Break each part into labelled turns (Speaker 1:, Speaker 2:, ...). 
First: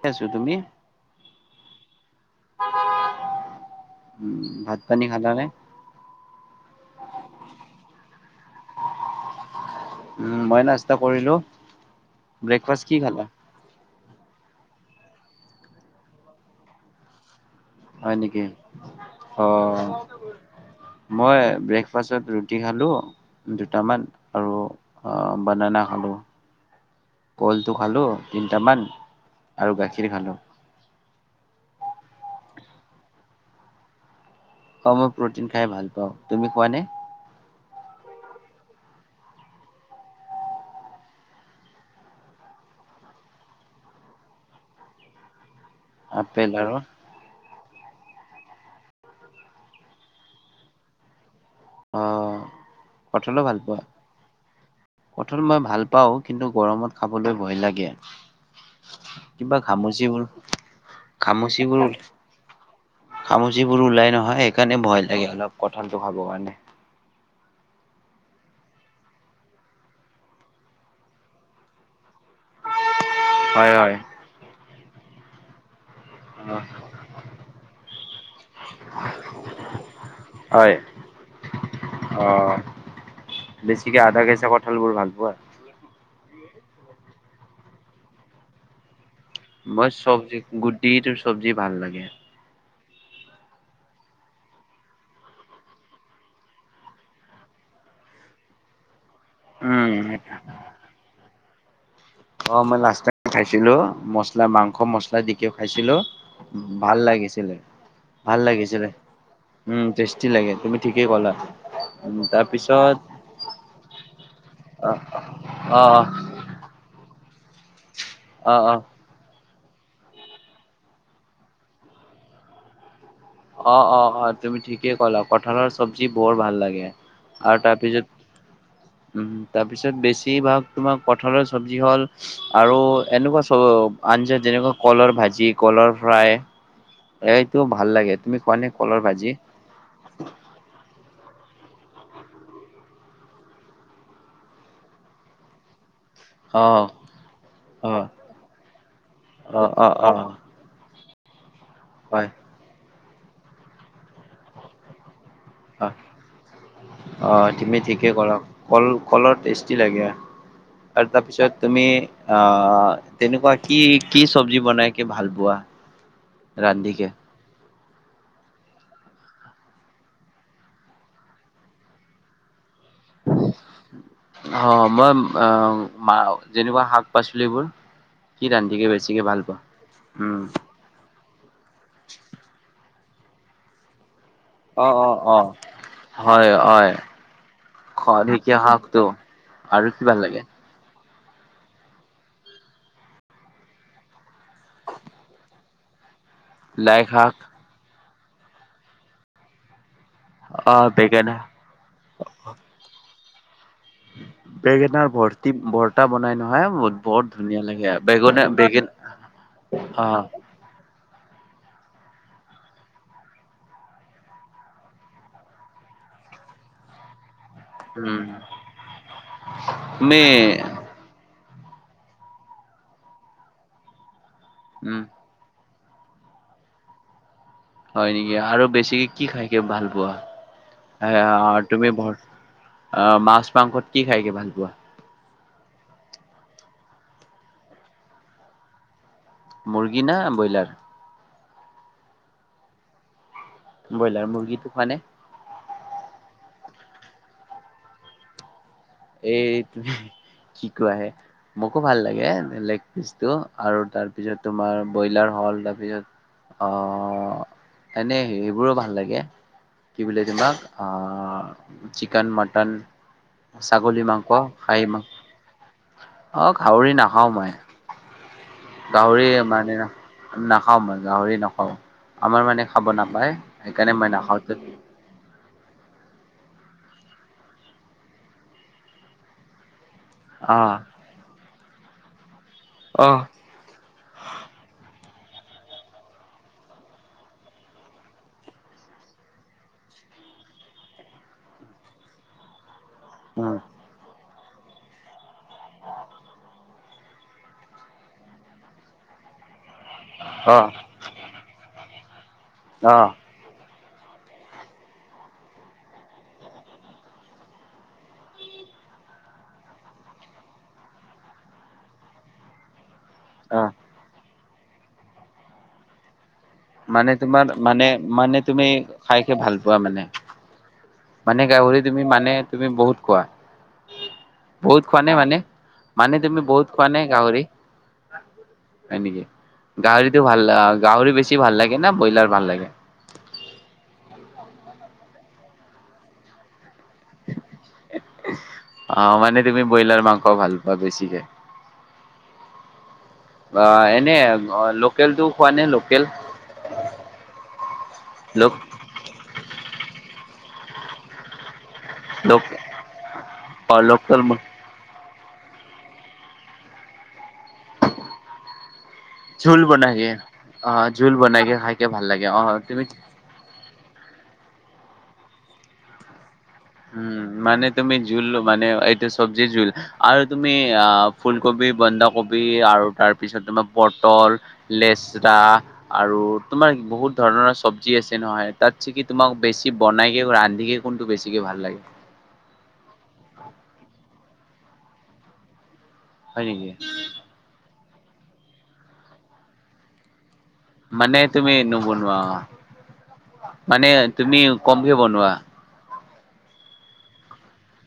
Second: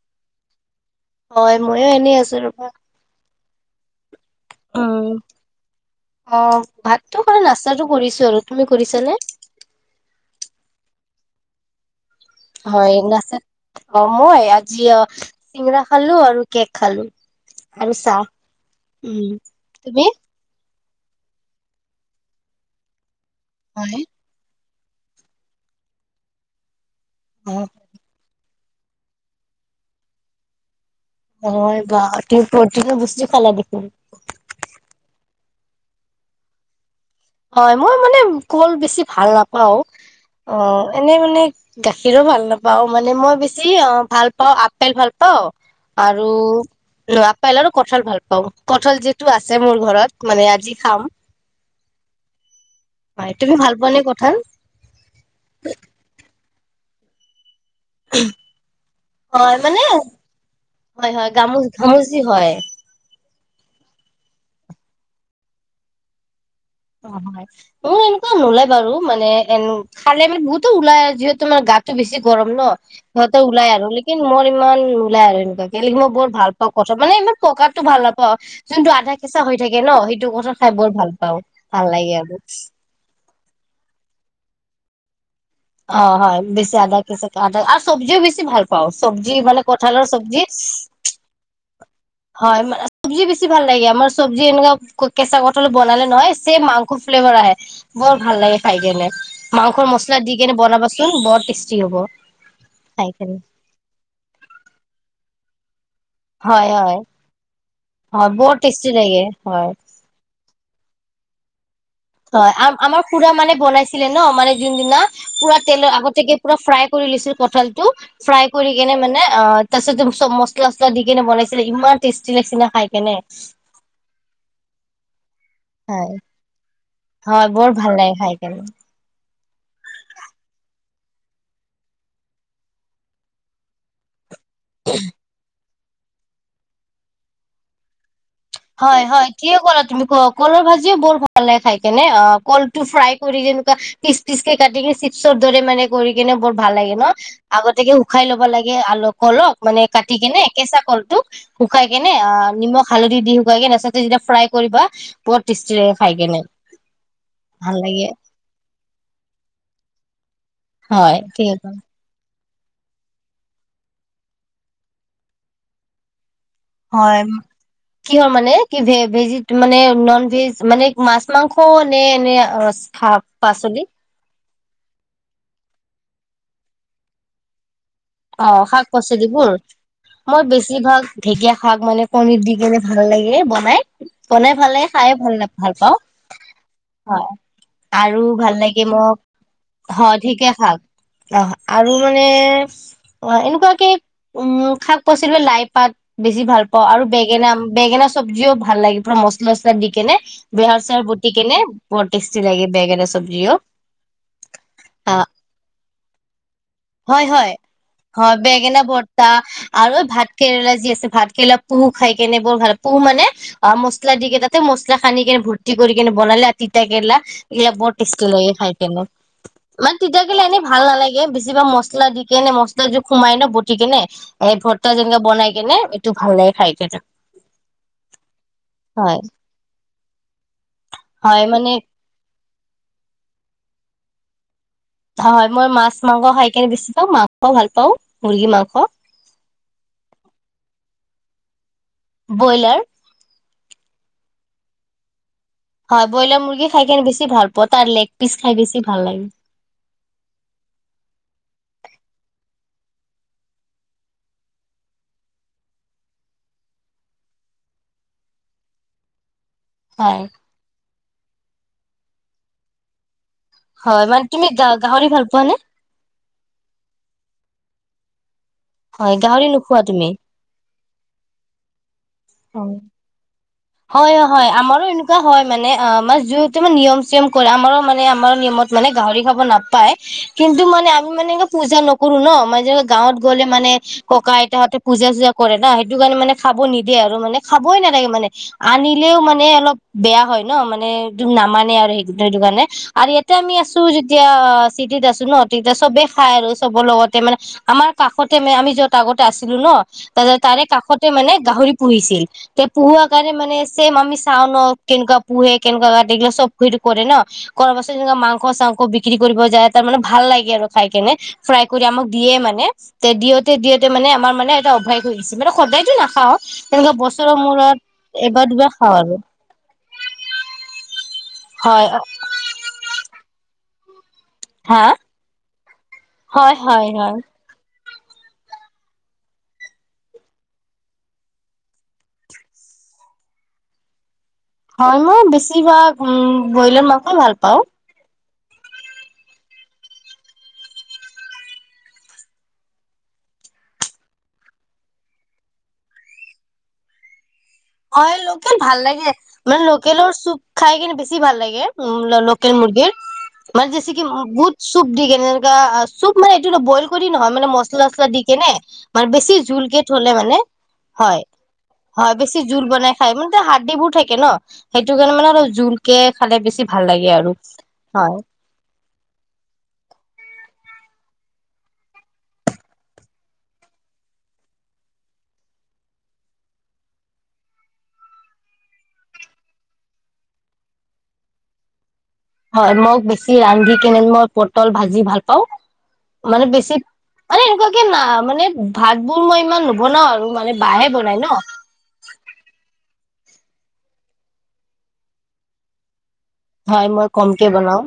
Speaker 1: কেছো তুমি
Speaker 2: হয় ময়ো এনেই আছো ৰবা
Speaker 1: উম ভাত পানী
Speaker 2: উম
Speaker 1: খালানে
Speaker 2: অ ভাতটো খ নাচ্তাতটো কৰিছো আৰু তুমি কৰিছ নে
Speaker 1: উম মই নসা কৰিলো ব্ৰেকফাষ্ট
Speaker 2: হয়
Speaker 1: কি খালা।
Speaker 2: নাস্তা অ মই আজি অ চিঙৰা খালো আৰু কেক খালো। আৰু
Speaker 1: হয় নেকি
Speaker 2: চাহ উম
Speaker 1: অ
Speaker 2: তুমি
Speaker 1: মই ব্ৰেকফাষ্টত ৰুটি খালো
Speaker 2: হয়
Speaker 1: দুটামান আৰু বননাা খালো
Speaker 2: অ'
Speaker 1: কলটো ভালো কিন্তু কটামান আৰু গাখীৰ খালো
Speaker 2: অ বা প্ৰটিন বসছ্তি খালা দেছিল
Speaker 1: কম প্ৰটিন খাই ভাল পাওঁ তুমি কোৱা নে?
Speaker 2: হয় মই মানে কল বেছি ভাল নাপাও অ এনে মানে গাখীৰো ভাল নাপাও মানে মই বেছি অ ভাল পাওঁ আপেল ভাল পাওঁ আৰু আপল আৰুো কঠাল ভাল পাওঁ কঠল যিটো আছে মোৰ ঘৰত মানে আজি খাম
Speaker 1: আহ
Speaker 2: হয় তুমি ভাল পোৱা নে কঠাত
Speaker 1: কঠল মই ভাল পাওঁ কিন্তু গৰমত খাবলৈ ভয় লাগে কিবা
Speaker 2: হয় মানে
Speaker 1: ঘামচিবোৰ
Speaker 2: হয় হয় গামচ গামোচি হয়।
Speaker 1: খামুচিবোৰ ওলাই নহয় সেইকাৰণে ভয় লাগে অলপ কঁঠালটো খাবৰ কাৰণে।
Speaker 2: অ হয় মোৰ এনেকুৱা নোলাই বাৰু মানে এ খালে মানে বহুতো ওলাই যিহেতু মানে গাতটো বেছি। গৰম ন সিহঁতে ওলাই
Speaker 1: হয়
Speaker 2: আৰু
Speaker 1: হয়
Speaker 2: লেকিন মই। কিমান মলাই আৰু। লিখি মই বৰ ভাল
Speaker 1: অ'
Speaker 2: পাওঁ কথা মানে ইমান প্ৰকাৰতটো ভাল নাপাওঁ যোনটো আধা কেঁচা হৈ থাকে ন সেইটো কথা খাই
Speaker 1: হয়
Speaker 2: বৰ ভাল পাওঁ। ভালাগি
Speaker 1: অ
Speaker 2: আৰু।
Speaker 1: বেছিকে আধা কেঁচা কঁঠাল বোৰ ভাল পোৱা।
Speaker 2: অ হয় বেছি আদা কেচা আদা আৰু চব্জিও বেছি ভাল পাওঁ। চব্জি মানে
Speaker 1: মই
Speaker 2: কঠালৰ
Speaker 1: চব্জি গুটি চব্জি ভাল লাগে।
Speaker 2: হয় মানে চবজি বেছি ভাল লাগে আমাৰ চব্জি এনেকুৱা কেঁচা কঠল বনালে নহয় চ মাংস ফ্লেভাৰ আহে বৰ ভাল লাগে খাই কিনে। মাংসৰ
Speaker 1: উম
Speaker 2: মছলা দি কেনে বনাবাচোন বৰ ট। হ'ব।
Speaker 1: অ মই লাষ্ট
Speaker 2: খাই কেনে
Speaker 1: খাইছিলো মছলা মাংস মছলা দি। কিয় খাইছিলোঁ।
Speaker 2: হয় হয়
Speaker 1: ভাল লাগিছিলে
Speaker 2: হয়
Speaker 1: ভাল
Speaker 2: বৰ
Speaker 1: লাগিছিলে
Speaker 2: টেষ্টি লাগে হয়
Speaker 1: উম টেষ্টি লাগে তুমি ঠিক। কি কলা।
Speaker 2: হয় আ
Speaker 1: তাৰপিছত
Speaker 2: আমাৰ খুৰা মানে বনাইছিলে ন মানে
Speaker 1: অ
Speaker 2: যোনদিনা পুৰা
Speaker 1: অ
Speaker 2: তেলৰ আগতেকে পুৰা ফ্ৰাই কৰি লৈছো। পঠলটো। ফ্ৰাই
Speaker 1: অ অ
Speaker 2: কৰি কিনে মানে অ। তাৰপিছত তম চব মছলা চচলা দি কেনে বনাইছিলে ইমান টেষ্টি লাগিে খাই কেনে।
Speaker 1: অ অ অ তুমি ঠিকেইে কলা। কঠালৰ চবজি
Speaker 2: হয়
Speaker 1: বৰ ভাল লাগে
Speaker 2: হয়
Speaker 1: আৰু
Speaker 2: বৰ
Speaker 1: তাৰ
Speaker 2: ভাল
Speaker 1: পিছত
Speaker 2: লাগে খাই কেনে
Speaker 1: উ। তাৰপিছত বেছিভাগ তোমাৰ কঠালৰ চব্জি হ'ল আৰু এনেকুৱা চব আঞ্জাত। যেনেকুৱা কলৰ ভাজি। কলৰ ফাই। এইটো ভাল লাগে। কলৰ
Speaker 2: হয় হয়
Speaker 1: ভাজি?
Speaker 2: কিয় কৰা তুমি ক কলৰ ভাজিও বৰ ভাল। পালাই খাই কেনে অ কল টো ফ্ৰাই কৰি যেনেকুৱা পিচ পিচ কে কাটি চিপছৰ দৰে মানে। কৰি কিনে বৰ ভাল
Speaker 1: অ',
Speaker 2: লাগে ন আগতেকে
Speaker 1: অ',
Speaker 2: শুকাই ল'ব লাগে আল কলক
Speaker 1: অ',
Speaker 2: মানে
Speaker 1: অ',
Speaker 2: কাটি
Speaker 1: অ',
Speaker 2: কেনে কেঁচা কল টো। উ [unintelligible] শুকাই কেনে
Speaker 1: হয়,
Speaker 2: অ নিমখ। হালধি দিও। নেচা যেতিয়া ফ্ৰাই কৰিবা। বৰ টেষ্টি
Speaker 1: অ
Speaker 2: লাগে খাই কেনে
Speaker 1: অহ
Speaker 2: ভাল
Speaker 1: তুমি
Speaker 2: লাগে
Speaker 1: ঠিকে কৰা কল কলৰ টেষ্টি লাগে। আৰু
Speaker 2: হয়
Speaker 1: তাৰ পিছত
Speaker 2: ঠিক
Speaker 1: তুমি আহ, তেনেকুৱা কি কি চবজি বনাই কি ভাল পোৱা? ৰান্ধিকে।
Speaker 2: হয় কিহৰ মানে, কি ভে ভেজিত মানে নন ভেজ মানে মাছ মাংস নে এনে শাক পাচলি
Speaker 1: অ মই অ মা যেনেকুৱা শাক পাচলিবোৰ কি
Speaker 2: অ শাক
Speaker 1: ৰান্ধিকে বেছিকে ভাল
Speaker 2: পাচলিবোৰ,
Speaker 1: পোৱা?
Speaker 2: মই
Speaker 1: উম।
Speaker 2: বেছি ভাগ ঢেঁকীয়া শাক মানে কণিত দি কেনে ভাল লাগে বনাই। বনাই ভাল লাগে,
Speaker 1: অ',
Speaker 2: খাই
Speaker 1: অ',
Speaker 2: ভাল
Speaker 1: অ'।
Speaker 2: ভাল পাওঁ, হয় আৰু
Speaker 1: খৰিকীয়া
Speaker 2: ভাল লাগে
Speaker 1: শাকটো
Speaker 2: মোক,
Speaker 1: আৰু কি ভাল
Speaker 2: হয়
Speaker 1: লাগে
Speaker 2: ঠিকে খাক অ আৰু মানে অ এনেকুৱাকে, উম শাক পাচলি লাই পাত বেছি ভাল পাওঁ
Speaker 1: লাই
Speaker 2: আৰু
Speaker 1: শাক
Speaker 2: বেঙেনা, বেঙেনা চবজিও ভাল লাগে পুৰা মচলা অচলা দি কিনে বহ
Speaker 1: আহ
Speaker 2: চাৰ বতি
Speaker 1: বেঙেনা
Speaker 2: কেনে বৰ টেষ্টি লাগে, বেঙেনা এটা চবজিও,
Speaker 1: বেঙেনাৰ
Speaker 2: আহ
Speaker 1: ভৰ্তি ভৰ্তা বনাই নহয় বহুত
Speaker 2: হয়
Speaker 1: বহুত
Speaker 2: হয়।
Speaker 1: ধুনীয়া লাগে
Speaker 2: হয় বেঙেনা
Speaker 1: বেঙেন
Speaker 2: ভৰ্তা আৰু
Speaker 1: অ
Speaker 2: ভাত কেৰেলা যি আছে ভাত কেৰেলা পুহু খাই কেনে বৰ ভাল পুহু মানে অ মছলা দি কেনে তাতে মছলা খান্দি কেনে ভৰ্তি কৰি কেনে বনালে আৰু তিতা কেৰেলা এইবিলাক বৰ
Speaker 1: উম
Speaker 2: টেষ্টি লাগে খাই কেনে, মানে
Speaker 1: তুমি
Speaker 2: তেতিয়া গিলা এনেই ভাল নালাগে কিবা মছলা দি কেনে ম চলা সোমাই ন বতিকে নে এই ভৰ্তা
Speaker 1: উম
Speaker 2: যেনকা বনাইকিনে এইটো ভাল লাগে খাই কিনে।
Speaker 1: হয় নেকি আৰু বেছিকে কি খাই কে ভাল পোৱা? সে
Speaker 2: হয়
Speaker 1: অ
Speaker 2: মানে
Speaker 1: তুমি ব মাছ মাংসত কি খাই কে ভাল পোৱা?
Speaker 2: হয় মই মাছ মাংস খাই কেনে বেছি পাওঁ, মাংস ভাল পাওঁ, মুৰ্গী মাংস।
Speaker 1: মুৰ্গী ন ব্ৰইলাৰ?
Speaker 2: ব্ৰইলাৰ।
Speaker 1: ব্ৰইলাৰ, মুৰ্গীটো খোৱা নে?
Speaker 2: হয়, ব্ৰইলাৰ মুৰ্গী খাই কেনে বেছি ভাল পা তাৰ লেগ পিচ খাই বেছি ভাল লাগে
Speaker 1: এই তুমি, শিকোৱাহে মোকো ভাল লাগে লাইক আৰু তাৰপিছত তোমাৰ ব্ৰইলাৰ হল, তাৰপিছত আহ, এনে সেইবোৰো ভাল লাগে। কি
Speaker 2: হয়
Speaker 1: বুলি তোমাক আহ চিকন, মটন ছাগলী
Speaker 2: হয় মানে
Speaker 1: মাংস,
Speaker 2: তুমি গা
Speaker 1: খাহী
Speaker 2: গাহৰি
Speaker 1: মাংস,
Speaker 2: ভাল পোৱা নে
Speaker 1: অ গাহৰি নাখাও মই।
Speaker 2: হয় গাহৰি নোখোৱা তুমি?
Speaker 1: ন মই গাহৰি নখাও। আমাৰ মানে
Speaker 2: হয়
Speaker 1: খাব নাপায়, সেইকাৰণে মই
Speaker 2: হয় হয়
Speaker 1: নাখাওঁতে
Speaker 2: আমাৰো এনেকুৱা হয় মানে অ মাছ যিটো মানে নিয়ম চিয়ম কৰে আমাৰো মানে আমাৰ নিয়মত মানে গাহৰি খাব নাপায়। কিন্তু
Speaker 1: অ'
Speaker 2: মানে আমি মানে পূজা নকৰো ন, ম গাঁৱত
Speaker 1: অ'
Speaker 2: গলে মানে, ককা আইতাহঁতে পূজা- চূজা কৰে ন সেইটো কাৰণে মানে খাব নি দিয়ে আৰু মানে খাবই নালাগে মানে, আনিলেও মানে অলপ বেয়া হয় ন মানে একদম নামানে আৰু সেই সেইটো কাৰণে আৰু ইয়াতে আমি
Speaker 1: উম
Speaker 2: আছো যদি তেতিয়া চিটিত আছো ন, তেতিয়া চবে খাই আৰু চবৰ লগতে মানে আমাৰ কাষতে মানে আমি যত আগতে আছিলো ন তাৰপাছত তাৰে
Speaker 1: অ'
Speaker 2: কাষতে মানে গাহৰি পুহিছিল। এ পুহোৱা
Speaker 1: অ'
Speaker 2: কাৰণে মানে- চেম আমি চাওঁ ন কেনেকুৱা পোহে, কেনেকুৱা কাটে, এইবিলাক চব সেইটো কৰে ন কৰ পাছত যেনেকা মাংস চাংস বিক্ৰী কৰিব যায়, তাৰ মানে ভাল লাগে আৰু খাই কেনে ফ্ৰাই কৰি আমাক দিয়ে মানে তে দিয়তে
Speaker 1: অ'
Speaker 2: দিয়তে মানে আমাৰ মানে এ অভাগ হৈ আহিছে, মানে সদায়তো নাখাও তেনেকুৱা
Speaker 1: মানে,
Speaker 2: বছৰৰ
Speaker 1: তোমাৰ
Speaker 2: মূৰত
Speaker 1: মানে মানে
Speaker 2: এবাৰ
Speaker 1: তুমি
Speaker 2: দুবাৰ খাওঁ আৰু
Speaker 1: খাই খে ভাল পোৱা মানে মানে গাহৰি
Speaker 2: হয়
Speaker 1: তুমি মানে, তুমি বহুত খোৱা। বহুত
Speaker 2: হা
Speaker 1: খোৱা নে মানে, মানে তুমি
Speaker 2: হয়
Speaker 1: বহুত খোৱা
Speaker 2: হয়
Speaker 1: নে
Speaker 2: হয়
Speaker 1: গাহৰি? হয় নেকি, গাহৰিটো ভাল গাহৰি বেছি ভাল লাগে ন ব্ৰইলাৰ ভাল লাগে?
Speaker 2: হয় মই বেছিভাগ ব্ৰইলাৰ মাংসই ভাল পাওঁ।
Speaker 1: আহ, মানে তুমি ব্ৰইলাৰ মাংস ভাল পোৱা বেছিকে। অ এনে লোকেল তো খোৱা নে লোকেল?
Speaker 2: হয়
Speaker 1: লোক
Speaker 2: লোকেল ভাল লাগে, মানে লোকেলৰ চু খাই কিনে বেছি ভাল লাগে। উম
Speaker 1: লোক
Speaker 2: লোকেল মুৰ্গীৰ, মানে
Speaker 1: অ'
Speaker 2: জেচে কি
Speaker 1: লোকেল
Speaker 2: বুত চু ঠিক যেনেকা চুপ মানে এইটো ন বইল কৰি ন মানে মচলা অচলা দি কিনে, মানে বেছি
Speaker 1: জোল
Speaker 2: জুলকে
Speaker 1: বনাই
Speaker 2: ঝলে
Speaker 1: দিয়ে
Speaker 2: মানে,
Speaker 1: অ' জোল
Speaker 2: হয়,
Speaker 1: বনাই কে খাইকে ভাল
Speaker 2: হয়
Speaker 1: লাগে
Speaker 2: বেছি
Speaker 1: অ'
Speaker 2: জোল
Speaker 1: তুমি
Speaker 2: বনাই খাই মানে হাৰ্ডিবোৰ থাকে ন সেইটো কাৰণে মানে অলপ জোলকে খালে বেছি ভাল লাগে
Speaker 1: উম,
Speaker 2: আৰু
Speaker 1: মানে তুমি
Speaker 2: হয়
Speaker 1: জোল লবা নে, এইটো চবজি জোল আৰু তুমি ফুলকবি, বন্ধাকবি আৰু তাৰ পিছত তোমাৰ পটল, লেচৰা আৰু তোমাৰ বহুত ধৰণৰ চবজি আছে নহয়, তাতছে কি তোমাক বেছি বনাইকে ৰান্ধিকে কোনটো বেছি ছিকে ভাল লাগে?
Speaker 2: হয় মই বেছি ৰান্ধি কেনে মই পটল ভাজি ভাল পাওঁ। মানে
Speaker 1: হয় নেকি?
Speaker 2: বেছি, মানে এনেকুৱা কি না মানে, ভাত বোৰ মই ইমান নবনাও আৰু মানে বাহে বনাই
Speaker 1: মানে
Speaker 2: ন
Speaker 1: তুমি নবনোৱা। মানে তুমি কমকে বনোৱা।
Speaker 2: হয় মই কমকে বনাও।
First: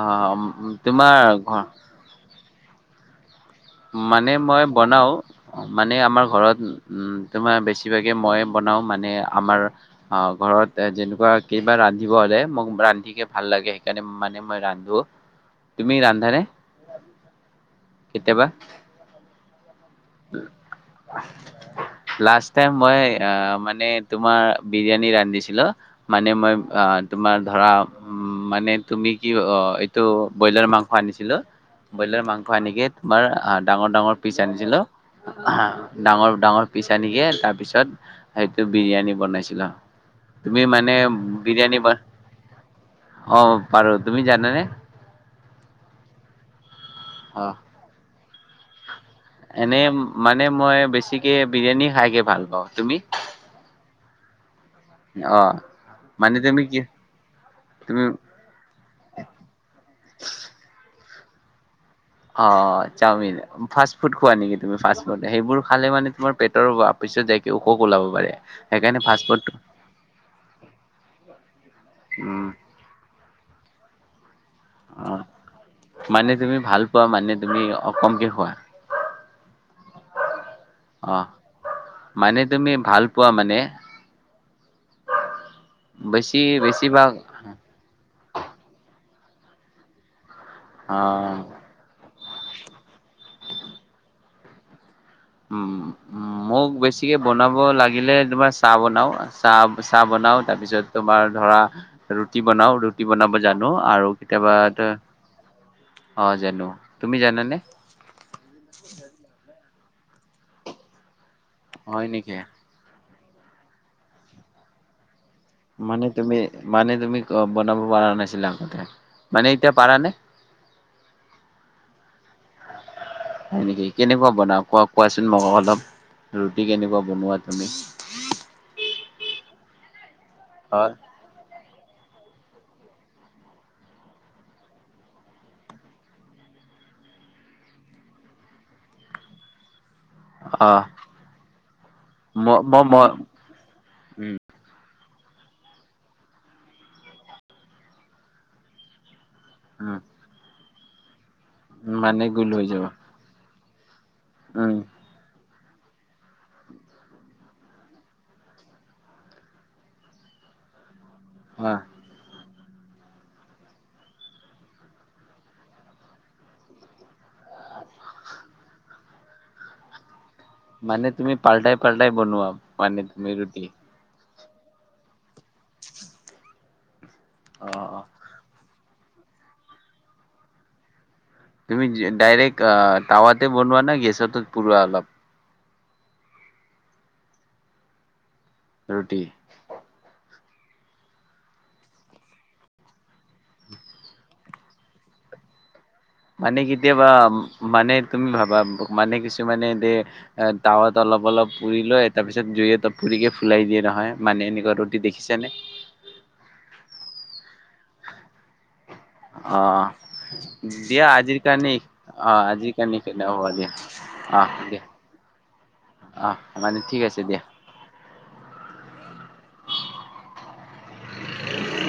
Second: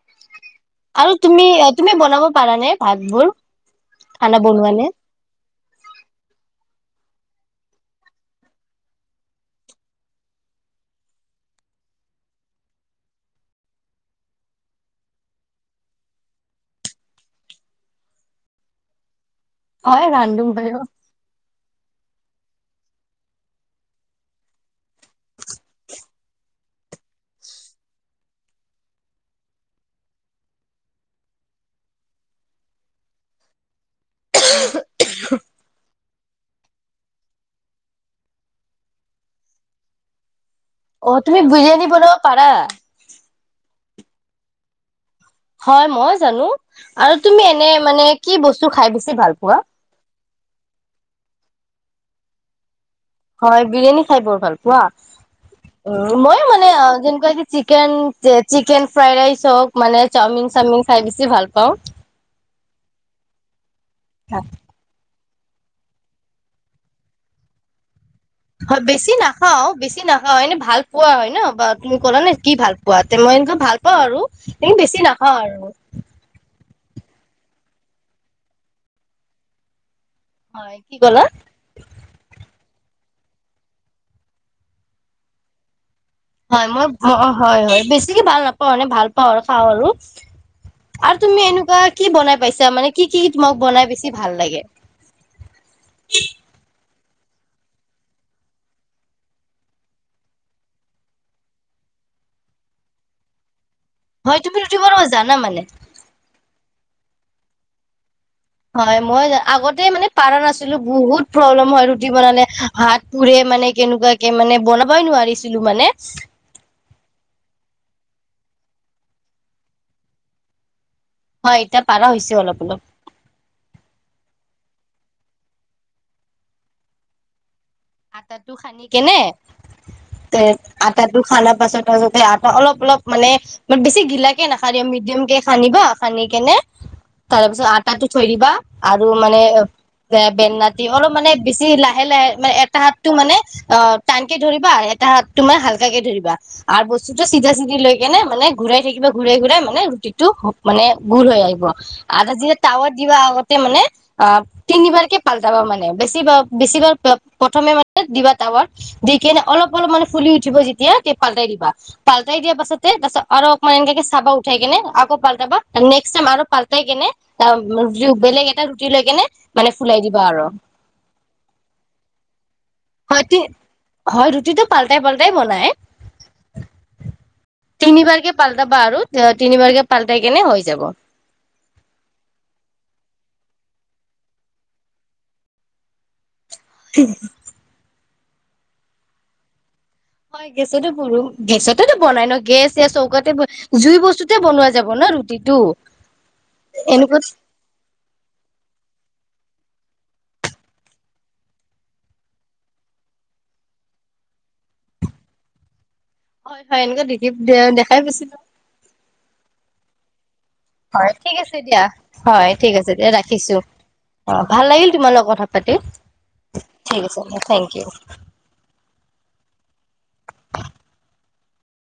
Speaker 1: অ,
Speaker 2: আৰু
Speaker 1: তোমাৰ
Speaker 2: তুমি
Speaker 1: ঘৰ
Speaker 2: তুমি বনাব পাৰানে ভাতবোৰ?
Speaker 1: মানে
Speaker 2: খানা
Speaker 1: মই
Speaker 2: বনোৱা নে
Speaker 1: বনাও, মানে আমাৰ ঘৰত উম। তোমাৰ বেছিভাগে মই বনাও মানে আমাৰ, অ ঘৰত যেনেকুৱা কিবা ৰান্ধিব হ'লে মোক ৰান্ধিকে ভাল লাগে সেইকাৰণে মানে মই ৰান্ধো, তুমি ৰান্ধানে কেতিয়াবা?
Speaker 2: অ ৰান্ধো ভ
Speaker 1: লাষ্ট টাইম মই, আহ মানে তোমাৰ বিৰিয়ানী ৰান্ধিছিলো মানে মই তোমাৰ ধৰা উম মানে তুমি কি এইটো ব্ৰইলাৰ মাংস আনিছিলো, ব্ৰইলাৰ মাংস আনিকে তোমাৰ ডাঙৰ ডাঙৰ পিছ আনিছিলো হা। ডাঙৰ ডাঙৰ পিছ আনিকে তাৰ পিছত সেইটো বিৰিয়ানী বনাইছিলো। তুমি মানে
Speaker 2: অ তুমি
Speaker 1: বিৰিয়ানী বন,
Speaker 2: বনাব পাৰা
Speaker 1: অ। পাৰ তুমি জানা নে?
Speaker 2: হয় মই জানো, আৰু তুমি এনে মানে কি বস্তু খাই বেছি ভাল পোৱা
Speaker 1: এনেই মানে মই বেছিকে বিৰিয়ানী খাই কে ভাল পাওঁ তুমি?
Speaker 2: হয় বিৰিয়ানী খাই বৰ ভাল প
Speaker 1: অ
Speaker 2: পোৱা, মই
Speaker 1: তুমি
Speaker 2: মানে
Speaker 1: কি
Speaker 2: যেনেকোৱা যে চিকেন,
Speaker 1: তুমি
Speaker 2: চিকেন ফ্ৰাই ৰাইচ হওক মানে চাওমিন চাওমিন খাইচ কি ভাল পাওঁ
Speaker 1: অ, চাওমিন, ফাষ্ট ফুড খোৱা নেকি তুমি ফা সেইবোৰ খালে মানে তোমাৰ পেটৰ পিছত যাইকে অসুখ ওলাব। পাৰে
Speaker 2: হয়
Speaker 1: সেইকাৰণে
Speaker 2: বেছি
Speaker 1: ফাষ্ট ফুড
Speaker 2: নাখাও, বেছি নাখাও এনে ভাল পোৱা হয় ন বা তুমি ক'লা নে
Speaker 1: উম
Speaker 2: কি ভাল পোৱা মই ভাল অ আৰু বেছি নাখাওঁ আৰু।
Speaker 1: খোৱা মানে তুমি অকমকে খোৱা।
Speaker 2: হয় কি
Speaker 1: অহ,
Speaker 2: ক'লা
Speaker 1: মানে তুমি ভাল পোৱা মানে বেছি
Speaker 2: হয়, মই
Speaker 1: বেছিভাগ
Speaker 2: হয় হয় বেছিকে ভাল নাপাওঁ মানে ভাল- অ খাওঁ আৰু।
Speaker 1: অ
Speaker 2: আৰু তুমি এনেকুৱা কি বনাই পাইছা মানে, কি কি তোমাক বনাই বেছি ভাল লাগে?
Speaker 1: উম উম, মোক বেছি গতিকে বনাব লাগিলে তোমাৰ চাহ বনাও, চাহ চাহ বনাও তাৰপিছত তোমাৰ ধৰা ৰুটি বনাও ৰুটি বনাব যাত জানো আৰু
Speaker 2: হয়
Speaker 1: কেতিয়াবা,
Speaker 2: তুমি ৰুটি বনাব জানা মানে?
Speaker 1: অ জানো। তুমি জানানে?
Speaker 2: হয় মই আগত মানে পাৰণ আছিলো বহুত প্ৰব্লেম হয় ৰুটি বনালে হাত পুৰে মানে কেনেকুৱাকে মানে বনাবই নোৱাৰিছ
Speaker 1: মানে তুমি, মানে তুমি বনাব পাৰা নাই। সিধা কথা, মানে এতিয়া পাৰা নে?
Speaker 2: হয় এতিয়া পাৰা হৈছে অলপ অলপ।
Speaker 1: সেনেকে কেনেকুৱা বনাও কোৱা কোৱাচোন মোক অলপ ৰুটি কেনেকুৱা বনোৱা? তুমি
Speaker 2: আটাটো খান্দি কেনে তে
Speaker 1: হয়
Speaker 2: আটাটো খানা পাছত তাৰপিছতে আ অলপ অলপ মানে বেছি ঘিলাকে নাখান্দিবা, মিডিয়াম কে খান্দিবা, খান্দি কেনে তাৰপিছত আটাটো থৈ দিবা আৰু মানে
Speaker 1: অ
Speaker 2: বেননাতি অলপ মানে বেছি লাহে লাহে
Speaker 1: ম
Speaker 2: মানে
Speaker 1: ম ম
Speaker 2: তাহাতটো মানে অ টানকে
Speaker 1: উম
Speaker 2: ধৰিব আৰু এটা হাত তোমাৰ হালকাকে ধৰিবা আৰু বস্তুটো চিধা চিধি লৈ কেনে মানে ঘূৰাই থাকিবা ঘূৰাই ঘূৰাই মানে
Speaker 1: উম
Speaker 2: ৰুটিটো হ মানে- গুৰ হৈ আহিব
Speaker 1: মানে
Speaker 2: আৰু
Speaker 1: গোল
Speaker 2: যেতিয়া
Speaker 1: হৈ যাব
Speaker 2: টাৱাত দিবা আগ মানে অ
Speaker 1: উম
Speaker 2: তিনিবাৰকে পাল যাবা মানে, বেছি বাৰ বেছিভাগ প্ৰথমে মানে দিবা টাৱাত, দি কিনে অলপ অলপ মানে ফুলি উঠিব যেতিয়া পালটাই দিবা,
Speaker 1: হা
Speaker 2: পালটাই দিয়াৰ পাছত তাৰ পাছত আৰু অকমান এনকে চাবা উঠাই কেনে আকৌ পালটাবা, নেক্সট টাইম আৰু পালটাই কেনে বেলেগ এটা ৰুটি লৈ কেনে মানে ফুলাই দিবা আৰু।
Speaker 1: মানে তুমি পাল্টাই পাল্টাই বনোৱা মানে
Speaker 2: হয়
Speaker 1: তুমি
Speaker 2: তি
Speaker 1: ৰুটি।
Speaker 2: হয় ৰুটিটো পাল্টাই পাল্টাই বনাই।
Speaker 1: অ অ
Speaker 2: তিনিবাৰকে পালটাবা আৰু তিনিবাৰকে পালটাই কেনে হৈ যাব।
Speaker 1: তুমি ডাইৰেক্ট টাৱাতে বনোৱা নে গেছত পুৰোৱা অলপ?
Speaker 2: হু।
Speaker 1: ৰুটি
Speaker 2: হয় গেছতে পোৰো, গেছতেতো বনাই ন গেছ চৌকাতে জুই বস্তুতে বনোৱা যাব না ৰুটিটো।
Speaker 1: মানে কেতিয়াবা,
Speaker 2: এনেকুৱা
Speaker 1: মানে তুমি ভাবা মানে কিছো? মানে এ টাৱাত অলপ অলপ পুৰি লয়, তাৰপিছত জুই অ পুৰিকে ফুলাই দিয়ে নহয় মানে এনেকুৱা ৰুটি দেখিছেনে?
Speaker 2: হয় হয় এনেকুৱা দেখিব দে দেখাই গৈছিলো।
Speaker 1: হয়।
Speaker 2: হয় ঠিক আছে দিয়া, হয় ঠিক আছে
Speaker 1: কাৰণে হ'ব
Speaker 2: ৰাখিছো,
Speaker 1: দিয়া
Speaker 2: অ ভাল লাগিল তোমাৰ লগ কথা পাতি,
Speaker 1: অ মানে ঠিক আছে দিয়া
Speaker 2: থেংক ইউ।
Speaker 1: [inaudible]